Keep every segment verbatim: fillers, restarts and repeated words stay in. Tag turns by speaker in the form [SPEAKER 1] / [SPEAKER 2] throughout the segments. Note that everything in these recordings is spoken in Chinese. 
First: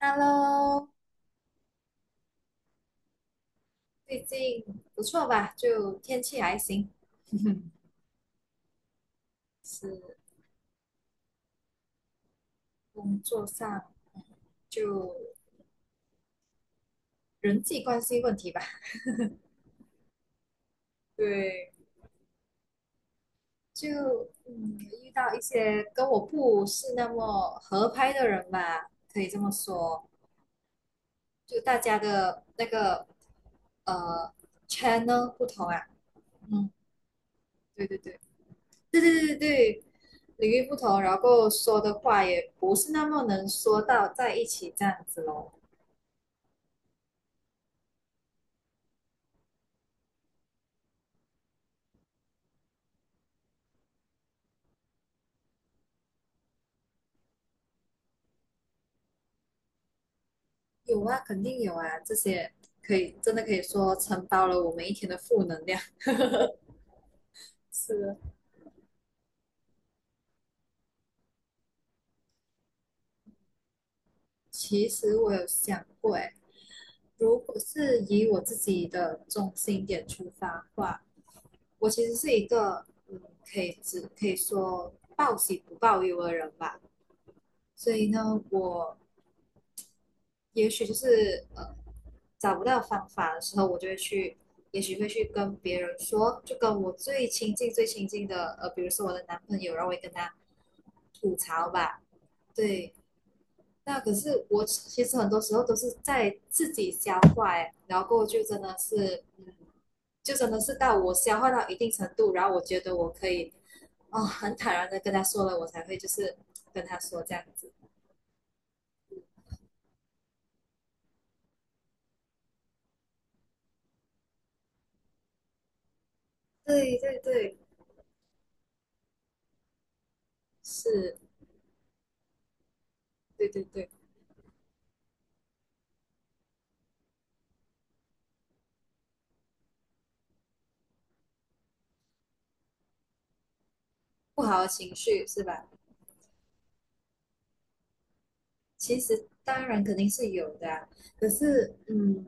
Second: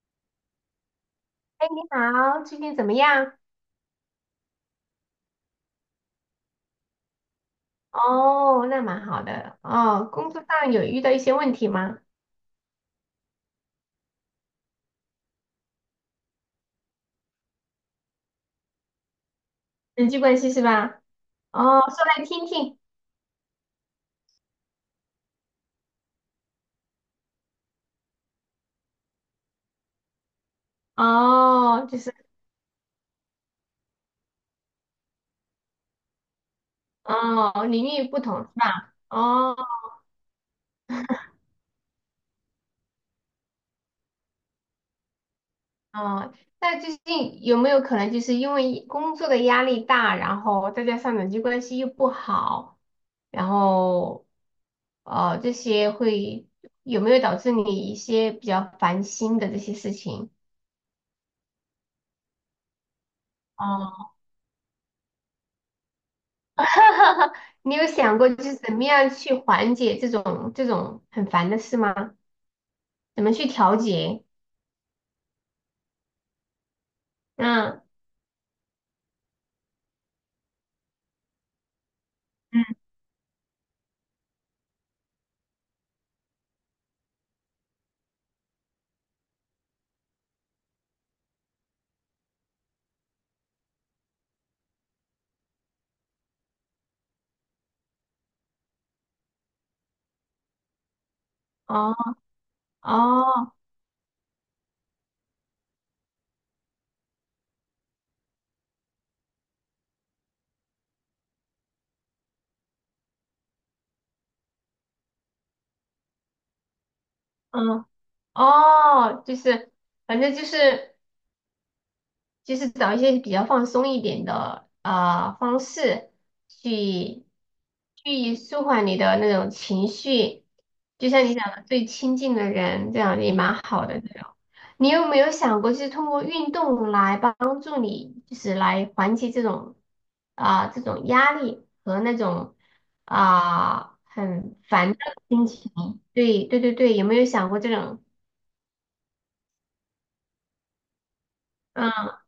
[SPEAKER 1] Hello，
[SPEAKER 2] 哎，你好，最近怎么样？
[SPEAKER 1] 最近不错吧？就天气还行，
[SPEAKER 2] 哦，那蛮好的。哦，工
[SPEAKER 1] 是
[SPEAKER 2] 作上有遇到一些问题吗？
[SPEAKER 1] 工作上就人际关系问题吧。
[SPEAKER 2] 人际关系是吧？
[SPEAKER 1] 对，
[SPEAKER 2] 哦，说来听听。
[SPEAKER 1] 就嗯遇到一些跟我不是那么合拍的人吧，可以这么说。就大
[SPEAKER 2] 哦，
[SPEAKER 1] 家
[SPEAKER 2] 就是。
[SPEAKER 1] 的那个呃 channel 不同啊，嗯，
[SPEAKER 2] 哦，领
[SPEAKER 1] 对对
[SPEAKER 2] 域
[SPEAKER 1] 对
[SPEAKER 2] 不同是吧？
[SPEAKER 1] 对对对
[SPEAKER 2] 哦
[SPEAKER 1] 对，领域不同，然后说的话也不是那么能说到在一起这样子咯。
[SPEAKER 2] 哦，那最近有没有可能就是因为工作的压力大，然后再加上人际关系又不好，然后呃这些会有没有导致你一些比较烦心的这些事情？
[SPEAKER 1] 有啊，肯定有啊，这些可以真的可以说
[SPEAKER 2] 哦。
[SPEAKER 1] 承包了我们一天的负能量。
[SPEAKER 2] 你有
[SPEAKER 1] 是，
[SPEAKER 2] 想过就是怎么样去缓解这种这种很烦的事吗？怎么去调节？
[SPEAKER 1] 其实我有想过，诶，如果
[SPEAKER 2] 嗯，
[SPEAKER 1] 是以我自己的中心点出发的话，我其实是一
[SPEAKER 2] 嗯，
[SPEAKER 1] 个，嗯，可以只可以说报喜不报忧的人吧。所以呢，我也许就是呃，找不到方法的时候，我就会去，也许会去跟别人说，就跟我最亲近、最亲近的，呃，比如说我的男朋友，然后我会跟他吐槽
[SPEAKER 2] 哦
[SPEAKER 1] 吧，对。
[SPEAKER 2] 哦，
[SPEAKER 1] 那可是我其实很多时候都是在自己消化，哎，然后过后就真的是，就真的是到我消化到一定程度，然后我觉得我可以，哦，很坦然的跟他说了，我才会就是跟他说这样子。
[SPEAKER 2] 嗯哦，就是反正就是。就是找一些比较放松一点的啊方式
[SPEAKER 1] 对对
[SPEAKER 2] 去
[SPEAKER 1] 对，
[SPEAKER 2] 去舒缓你的那种情绪，就
[SPEAKER 1] 是，
[SPEAKER 2] 像你讲的最亲近的人，这样也
[SPEAKER 1] 对
[SPEAKER 2] 蛮
[SPEAKER 1] 对
[SPEAKER 2] 好
[SPEAKER 1] 对，
[SPEAKER 2] 的这种。你有没有想过，就是通过运动来帮助你，就是来缓解这种啊、这种压力和那种啊、
[SPEAKER 1] 不
[SPEAKER 2] 很
[SPEAKER 1] 好的
[SPEAKER 2] 烦
[SPEAKER 1] 情
[SPEAKER 2] 躁的
[SPEAKER 1] 绪是
[SPEAKER 2] 心
[SPEAKER 1] 吧？
[SPEAKER 2] 情？对对对对，有没有想过这种？
[SPEAKER 1] 其实当然肯定是有的啊，可是
[SPEAKER 2] 嗯。
[SPEAKER 1] 嗯，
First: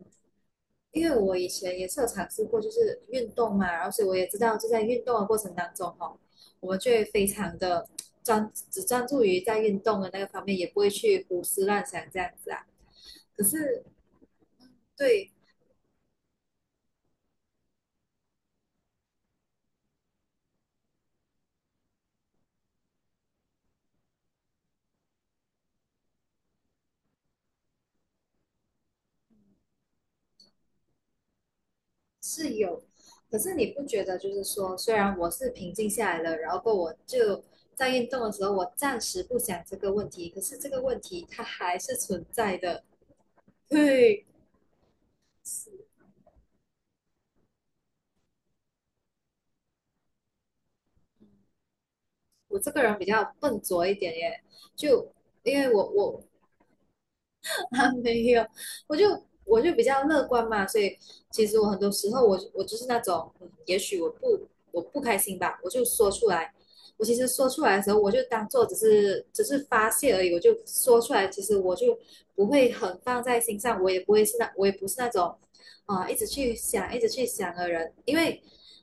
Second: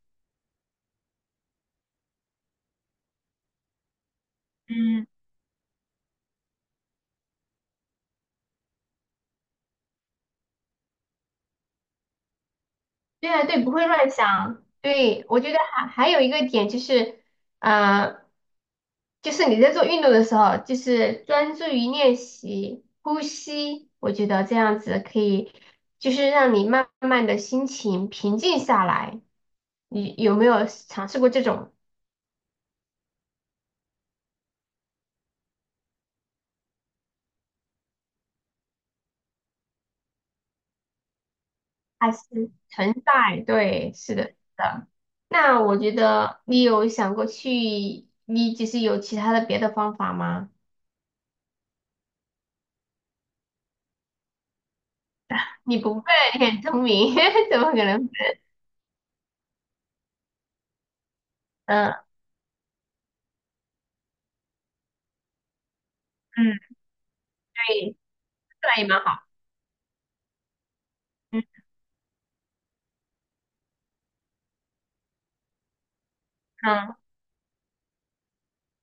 [SPEAKER 1] 因为我以前也是有尝试过，就是运动嘛，然后所以我也知道，就在运
[SPEAKER 2] 嗯，
[SPEAKER 1] 动的过程当中哈哦，我们就会非常的专，只专注于在运动的那个方面，也不会去胡思乱想这样子啊。
[SPEAKER 2] 对
[SPEAKER 1] 可
[SPEAKER 2] 啊，对，不
[SPEAKER 1] 是
[SPEAKER 2] 会乱想。对，
[SPEAKER 1] 对，
[SPEAKER 2] 我觉得还还有一个点就是，呃，就是你在做运动的时候，就是专注于练习呼吸，我觉得这样子可以，就是让你慢慢的心情平静下来。你有没有尝试过这种？
[SPEAKER 1] 是有，可是你不觉得就是说，虽然我是平静下来了，然后我就在运动的时候，我暂时不想这个问题，可是这个问题它还是
[SPEAKER 2] 还是
[SPEAKER 1] 存在的。
[SPEAKER 2] 存在？对，是的，
[SPEAKER 1] 对，
[SPEAKER 2] 是的。那我觉得你有想过去，你就是有其他的别的方法吗？
[SPEAKER 1] 我这个人比较笨拙一点耶，就因为
[SPEAKER 2] 你
[SPEAKER 1] 我
[SPEAKER 2] 不会，
[SPEAKER 1] 我
[SPEAKER 2] 你很聪明，怎 么可
[SPEAKER 1] 啊，
[SPEAKER 2] 能笨？
[SPEAKER 1] 没有，我就我就比较乐观嘛，所以其实我很多
[SPEAKER 2] 嗯。
[SPEAKER 1] 时候我我就是那种，嗯也许我不我不开心吧，我就说出来。
[SPEAKER 2] 嗯，
[SPEAKER 1] 我其实说出来的时
[SPEAKER 2] 对，
[SPEAKER 1] 候，我就当做
[SPEAKER 2] 这
[SPEAKER 1] 只
[SPEAKER 2] 样也蛮好。
[SPEAKER 1] 是只是发泄而已，我就说出来。其
[SPEAKER 2] 嗯
[SPEAKER 1] 实我就不会很放在心上，我也不会是那我也不是那种啊、一直去想
[SPEAKER 2] 嗯，
[SPEAKER 1] 一直去想的人，因为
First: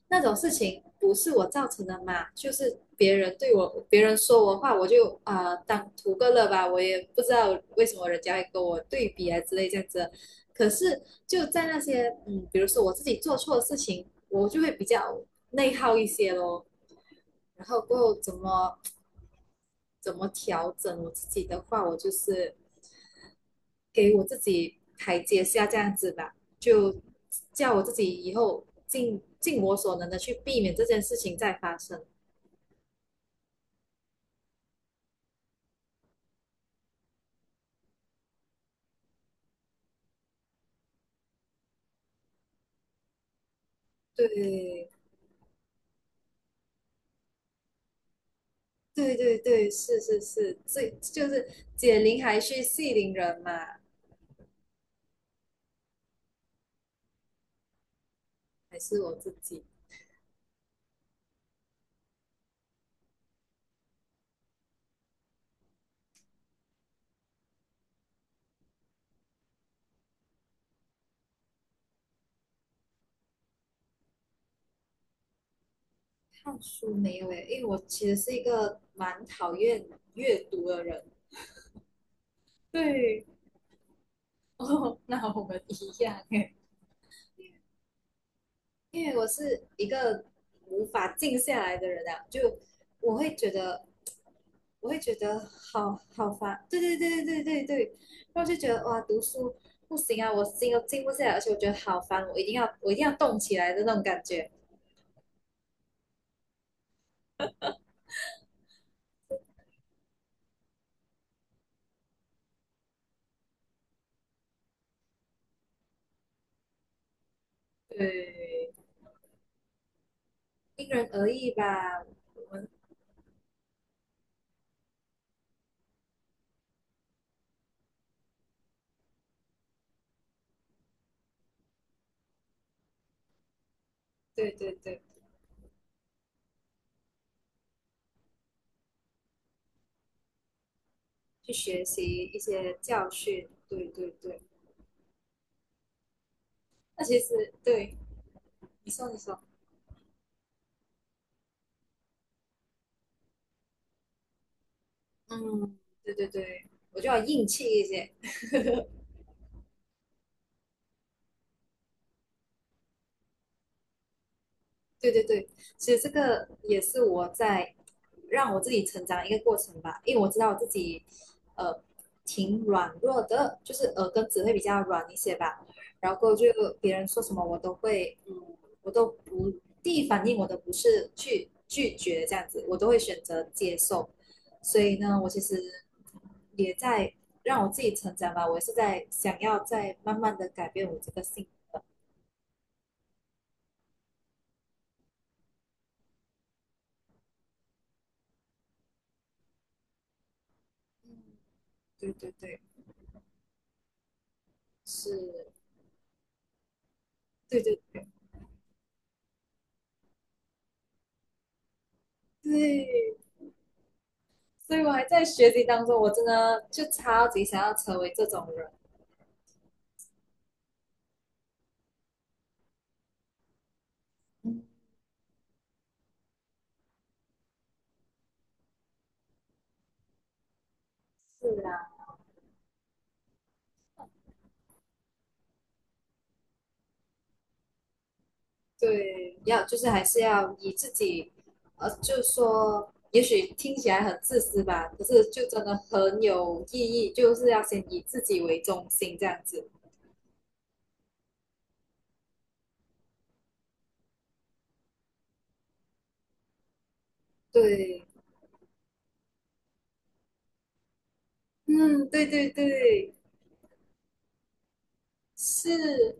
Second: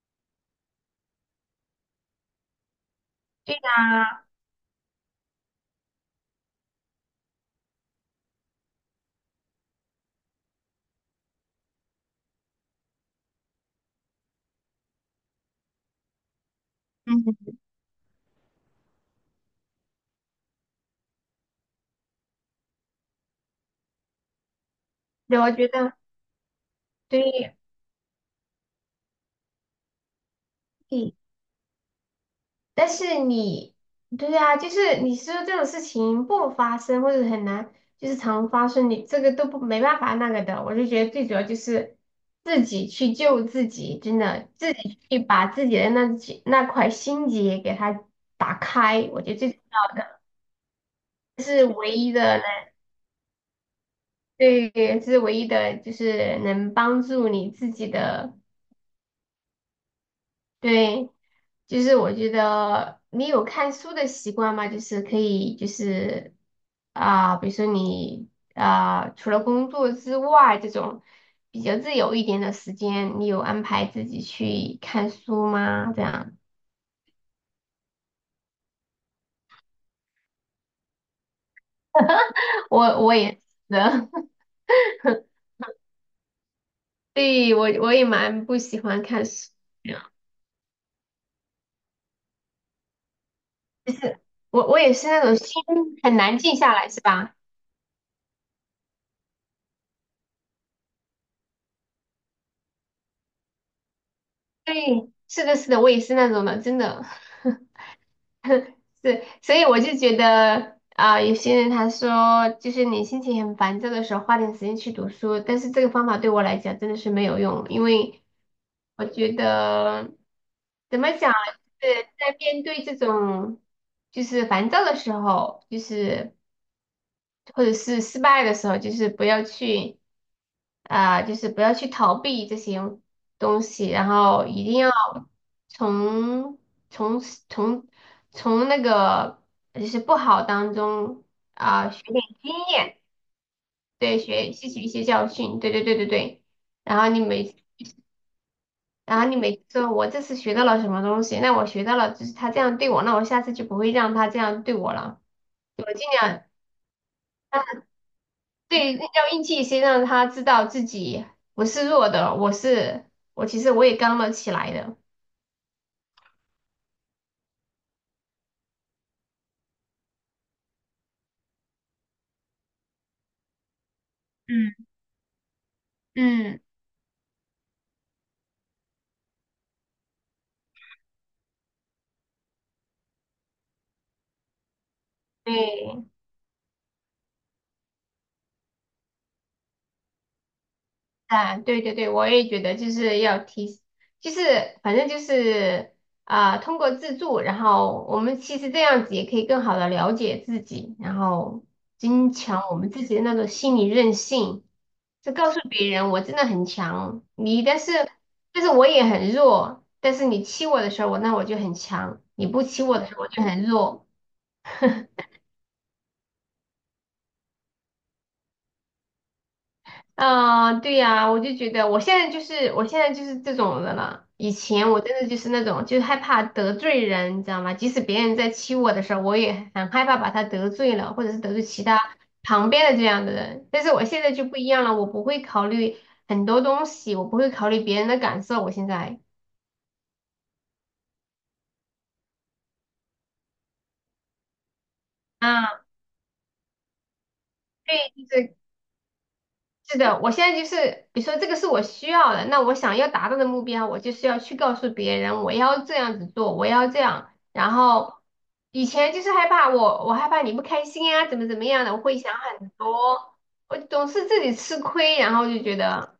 [SPEAKER 1] 那种事情不是我造成的嘛，就是别人对
[SPEAKER 2] 对
[SPEAKER 1] 我，别人
[SPEAKER 2] 呀、
[SPEAKER 1] 说我话，我就啊、呃当图个乐吧，我也不知道为什么人家会跟我对比啊之类这样子。可是就在那些嗯，比如说我自己做错的事情，我就会比较内耗一些咯。
[SPEAKER 2] 嗯，
[SPEAKER 1] 然后过后怎么怎么调整我自己的话，我就是给我自己台
[SPEAKER 2] 对，
[SPEAKER 1] 阶
[SPEAKER 2] 我
[SPEAKER 1] 下
[SPEAKER 2] 觉
[SPEAKER 1] 这
[SPEAKER 2] 得
[SPEAKER 1] 样子吧，就
[SPEAKER 2] 对。
[SPEAKER 1] 叫我自己以后尽尽我所能的去避免这件
[SPEAKER 2] 嗯，
[SPEAKER 1] 事情再发生。
[SPEAKER 2] 但是你，对啊，就是你说这种事情不发生或者很难，就是常发生，你这个都不没办法那个的。我就觉得最主要就是自己去救自己，真的，自
[SPEAKER 1] 对
[SPEAKER 2] 己去把自己的那几那块心结给它打开，
[SPEAKER 1] 对
[SPEAKER 2] 我觉得
[SPEAKER 1] 对
[SPEAKER 2] 最重
[SPEAKER 1] 对，
[SPEAKER 2] 要
[SPEAKER 1] 是是
[SPEAKER 2] 的，
[SPEAKER 1] 是，这就
[SPEAKER 2] 这
[SPEAKER 1] 是
[SPEAKER 2] 是唯
[SPEAKER 1] 解
[SPEAKER 2] 一
[SPEAKER 1] 铃还
[SPEAKER 2] 的。
[SPEAKER 1] 须系铃人嘛，
[SPEAKER 2] 对，这是唯一的，就是能帮助你自己的。
[SPEAKER 1] 还是我自己。
[SPEAKER 2] 对，就是我觉得你有看书的习惯吗？就是可以，就是啊、比如说你啊、除了工作之外，这种比较自由一点的时间，你有安排自己去看书吗？这样。
[SPEAKER 1] 看书没有诶，因为我其实是一个蛮讨厌阅读的人。
[SPEAKER 2] 我我
[SPEAKER 1] 对，
[SPEAKER 2] 也是的。
[SPEAKER 1] 哦，那我 们一样诶，
[SPEAKER 2] 对，我我也蛮不喜欢
[SPEAKER 1] 因为
[SPEAKER 2] 看
[SPEAKER 1] 我
[SPEAKER 2] 书，
[SPEAKER 1] 是一个无法静下来的人啊，就我会觉得
[SPEAKER 2] 我我
[SPEAKER 1] 我
[SPEAKER 2] 也
[SPEAKER 1] 会
[SPEAKER 2] 是
[SPEAKER 1] 觉
[SPEAKER 2] 那种
[SPEAKER 1] 得
[SPEAKER 2] 心
[SPEAKER 1] 好
[SPEAKER 2] 很
[SPEAKER 1] 好
[SPEAKER 2] 难静
[SPEAKER 1] 烦。
[SPEAKER 2] 下
[SPEAKER 1] 对
[SPEAKER 2] 来，
[SPEAKER 1] 对
[SPEAKER 2] 是
[SPEAKER 1] 对
[SPEAKER 2] 吧？
[SPEAKER 1] 对对对对，然后就觉得哇，读书不行啊，我心都静不下来，而且我觉得好烦，我一定要我一定要动起来的那种感觉。
[SPEAKER 2] 对，是的，是的，我也是那种的，真的。是，所以我就觉得啊、有些人他说，就是你心情很烦躁的时候，花点时间去读书，但是这个方法对我来讲真的是没有用，因为
[SPEAKER 1] 对，
[SPEAKER 2] 我觉得
[SPEAKER 1] 因
[SPEAKER 2] 怎
[SPEAKER 1] 人
[SPEAKER 2] 么
[SPEAKER 1] 而
[SPEAKER 2] 讲，
[SPEAKER 1] 异
[SPEAKER 2] 就是
[SPEAKER 1] 吧。
[SPEAKER 2] 在
[SPEAKER 1] 我
[SPEAKER 2] 面
[SPEAKER 1] 们
[SPEAKER 2] 对这种就是烦躁的时候，就是或者是失败的时候，就是不要去。啊、就是不要去逃避这些东西，然后
[SPEAKER 1] 对
[SPEAKER 2] 一
[SPEAKER 1] 对
[SPEAKER 2] 定要
[SPEAKER 1] 对，
[SPEAKER 2] 从从从从那个就是不好当中
[SPEAKER 1] 去学
[SPEAKER 2] 啊、学点
[SPEAKER 1] 习一
[SPEAKER 2] 经
[SPEAKER 1] 些
[SPEAKER 2] 验，
[SPEAKER 1] 教训。对对
[SPEAKER 2] 对，
[SPEAKER 1] 对，
[SPEAKER 2] 学吸取一些教训，对对对对对。然
[SPEAKER 1] 那
[SPEAKER 2] 后
[SPEAKER 1] 其
[SPEAKER 2] 你
[SPEAKER 1] 实
[SPEAKER 2] 每。
[SPEAKER 1] 对，你说你
[SPEAKER 2] 然后你
[SPEAKER 1] 说，
[SPEAKER 2] 每次说我这次学到了什么东西，那我学到了就是他这样对我，那我下次就不会让他这样对我了，
[SPEAKER 1] 嗯，
[SPEAKER 2] 我尽
[SPEAKER 1] 对对
[SPEAKER 2] 量。
[SPEAKER 1] 对，我就要硬气一些。
[SPEAKER 2] 对，要硬气一些，让他知道自己不是弱的，我是我，其实我也刚了起来的。
[SPEAKER 1] 对对对，其实这个也是我在让我自己成长的一个过程吧，因为我知道我自己呃挺软弱的，就是耳根子会比较
[SPEAKER 2] 嗯，
[SPEAKER 1] 软一些吧，然后就
[SPEAKER 2] 嗯，
[SPEAKER 1] 别人说什么我都会，嗯，我都不第一反应我都不是去拒绝这样子，我都会选择接受，所以呢，我其实
[SPEAKER 2] 对，
[SPEAKER 1] 也在让我自己成长吧，我也是在想要在慢慢的改变我这个性格，
[SPEAKER 2] 啊，对对对，我也觉得就是要提，就是反正就是啊、通过自助，然后我们其实这样子也可以更好的了解自己，然后
[SPEAKER 1] 对对
[SPEAKER 2] 增
[SPEAKER 1] 对，
[SPEAKER 2] 强我们自己的那种心理韧性，就
[SPEAKER 1] 是，
[SPEAKER 2] 告诉别人我真的很强，
[SPEAKER 1] 对
[SPEAKER 2] 你
[SPEAKER 1] 对
[SPEAKER 2] 但是但是我也很弱，但是你欺我的时候，我那我就很强，你不欺
[SPEAKER 1] 对，
[SPEAKER 2] 我的时候我就很弱。
[SPEAKER 1] 所以我还在学习当中，我真的就超级想要成为这种人。
[SPEAKER 2] 嗯，对呀，我就觉得我现在就是我现在就是这种的了。以
[SPEAKER 1] 嗯，
[SPEAKER 2] 前我真的就是那种，就是害怕得罪人，你知道吗？即使别人在欺我的时候，我也很害怕把他得罪了，或者是
[SPEAKER 1] 是
[SPEAKER 2] 得罪
[SPEAKER 1] 啊，
[SPEAKER 2] 其他旁边的这样的人。但是我现在就不一样了，我不会考虑很多东西，我不会考虑别人的感受。我现在
[SPEAKER 1] 对，要就是还是要以自己，呃，就是说，也许听起来很自私吧，可是就真的
[SPEAKER 2] 啊，
[SPEAKER 1] 很有意义，就是要先以自
[SPEAKER 2] 对，就
[SPEAKER 1] 己
[SPEAKER 2] 是
[SPEAKER 1] 为中心这样子。
[SPEAKER 2] 是的，我现在就是，比如说这个是我需要的，那我想要达到的目标，我就是要去告诉别人，我要这样子做，我要这样。然
[SPEAKER 1] 对，
[SPEAKER 2] 后以前就是害怕我，我害怕你不开心呀、怎么怎么样的，我
[SPEAKER 1] 嗯，
[SPEAKER 2] 会
[SPEAKER 1] 对
[SPEAKER 2] 想
[SPEAKER 1] 对
[SPEAKER 2] 很
[SPEAKER 1] 对，
[SPEAKER 2] 多，我总是自己吃亏，然后就觉
[SPEAKER 1] 是，
[SPEAKER 2] 得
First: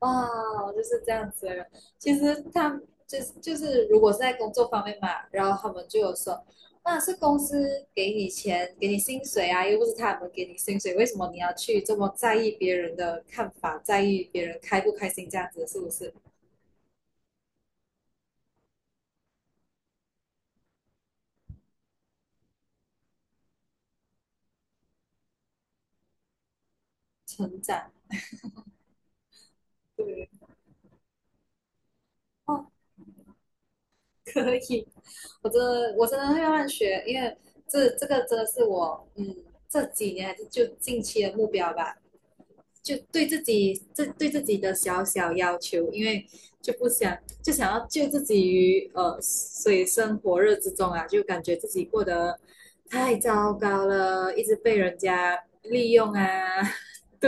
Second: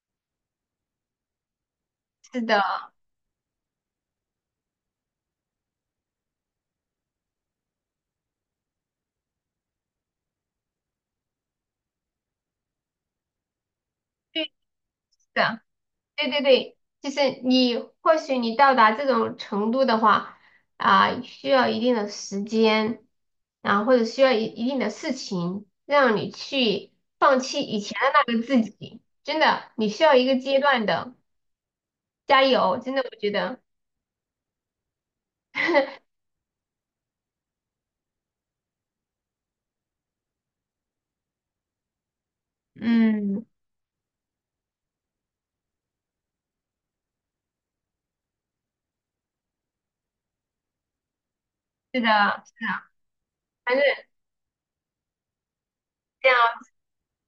[SPEAKER 1] 哇，我就是这样子的人。其实
[SPEAKER 2] 是的，
[SPEAKER 1] 他们就是就是，如果是在工作方面嘛，然后他们就有说，那是公司给你钱，给你薪水啊，又不是他们给你薪水，为什么你要去这么在意别人的看法，在意
[SPEAKER 2] 对，
[SPEAKER 1] 别人开不开心
[SPEAKER 2] 是
[SPEAKER 1] 这样
[SPEAKER 2] 的。
[SPEAKER 1] 子，是不是？
[SPEAKER 2] 对对对，就是你或许你到达这种程度的话，啊、需要一定的时间，然后或者需要一一定的事情，让你去放
[SPEAKER 1] 成
[SPEAKER 2] 弃以
[SPEAKER 1] 长，
[SPEAKER 2] 前的那个自己。真的，你需要一
[SPEAKER 1] 对，
[SPEAKER 2] 个阶段的，加
[SPEAKER 1] 哦，
[SPEAKER 2] 油！真的，我觉得，
[SPEAKER 1] 可以，我真的我真的会慢慢学，因为这这个真的是我嗯这几年还是就近期的目标吧，就对自
[SPEAKER 2] 嗯，
[SPEAKER 1] 己这对自己的小小要求，因为就不想就想要救自己于呃水深火热之中啊，就感觉自己
[SPEAKER 2] 是
[SPEAKER 1] 过得
[SPEAKER 2] 的，
[SPEAKER 1] 太糟
[SPEAKER 2] 反
[SPEAKER 1] 糕
[SPEAKER 2] 正。
[SPEAKER 1] 了，一直被人家利用啊。
[SPEAKER 2] 这样。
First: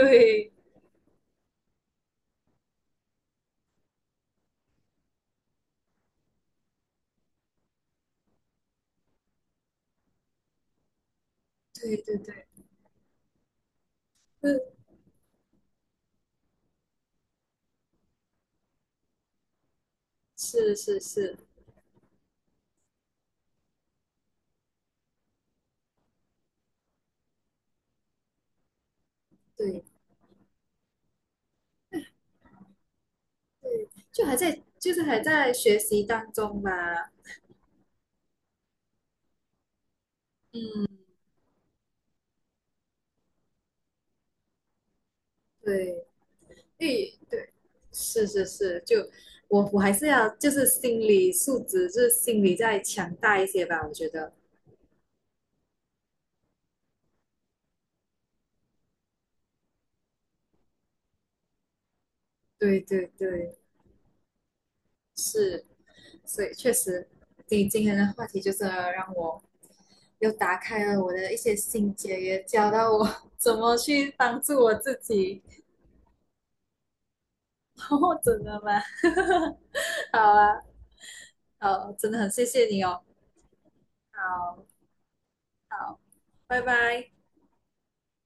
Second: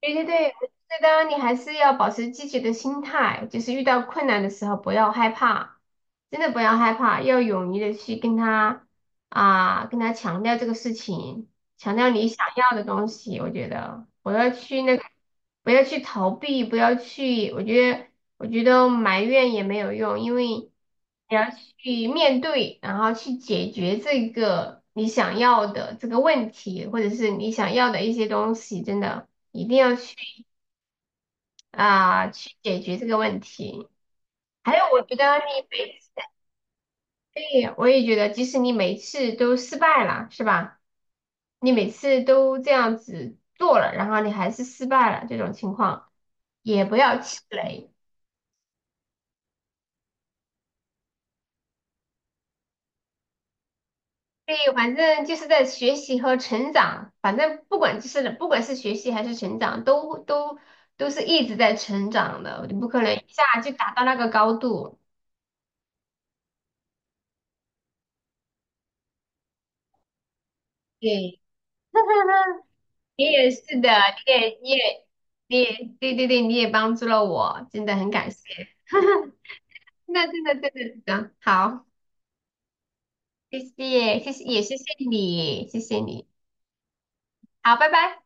[SPEAKER 2] 对对对，我觉得你还是要保持积极的心态，就是遇到困难的时候不要害怕，真的不要害怕，要勇于的去跟他啊，跟他强调这个事情，
[SPEAKER 1] 对
[SPEAKER 2] 强调
[SPEAKER 1] 对
[SPEAKER 2] 你
[SPEAKER 1] 对，
[SPEAKER 2] 想要的东西。我觉得不要去那个，不要去逃避，不要去，我觉得我觉得埋怨也没有用，因为
[SPEAKER 1] 是是是
[SPEAKER 2] 你
[SPEAKER 1] 是，
[SPEAKER 2] 要去面对，然后去解决这个你想要的这个问题，或者是你想要的一些东西，真的。一定
[SPEAKER 1] 对
[SPEAKER 2] 要去。啊、去解决这个问题。
[SPEAKER 1] 对，就还在
[SPEAKER 2] 还有，
[SPEAKER 1] 就
[SPEAKER 2] 我
[SPEAKER 1] 是
[SPEAKER 2] 觉
[SPEAKER 1] 还
[SPEAKER 2] 得你
[SPEAKER 1] 在学
[SPEAKER 2] 每
[SPEAKER 1] 习
[SPEAKER 2] 次，
[SPEAKER 1] 当中吧。
[SPEAKER 2] 对，我也觉得，即使你每次都失败了，是吧？
[SPEAKER 1] 嗯，
[SPEAKER 2] 你每次都这样子做了，然后你还是失败了，这种情
[SPEAKER 1] 对，
[SPEAKER 2] 况也不
[SPEAKER 1] 对
[SPEAKER 2] 要气
[SPEAKER 1] 对，
[SPEAKER 2] 馁。
[SPEAKER 1] 是是是，就我我还是要就是心理素质，就是心理再强大一些吧，我觉得。
[SPEAKER 2] 对，反正就是在学习和成长，反正不管就是不管是学习还是成长，都都都是一直在成长的，你
[SPEAKER 1] 对
[SPEAKER 2] 不可
[SPEAKER 1] 对
[SPEAKER 2] 能一
[SPEAKER 1] 对，
[SPEAKER 2] 下就达到那个高度。
[SPEAKER 1] 是，所以确实，你今天的话题就是让我又打开了我的一
[SPEAKER 2] 对，
[SPEAKER 1] 些心结，也 教到我
[SPEAKER 2] 你 也
[SPEAKER 1] 怎么
[SPEAKER 2] 是的，
[SPEAKER 1] 去
[SPEAKER 2] 你
[SPEAKER 1] 帮
[SPEAKER 2] 也
[SPEAKER 1] 助
[SPEAKER 2] 你
[SPEAKER 1] 我自
[SPEAKER 2] 也
[SPEAKER 1] 己。
[SPEAKER 2] 你也对对对，你也帮助了我，真的很
[SPEAKER 1] 哦，
[SPEAKER 2] 感
[SPEAKER 1] 真的
[SPEAKER 2] 谢。
[SPEAKER 1] 吗？好
[SPEAKER 2] 那真的
[SPEAKER 1] 啊，
[SPEAKER 2] 真的真的好，
[SPEAKER 1] 好，真的很谢谢你哦。
[SPEAKER 2] 谢谢谢谢
[SPEAKER 1] 好，
[SPEAKER 2] 也谢谢你，谢
[SPEAKER 1] 好，
[SPEAKER 2] 谢你，
[SPEAKER 1] 拜拜。
[SPEAKER 2] 好，拜拜。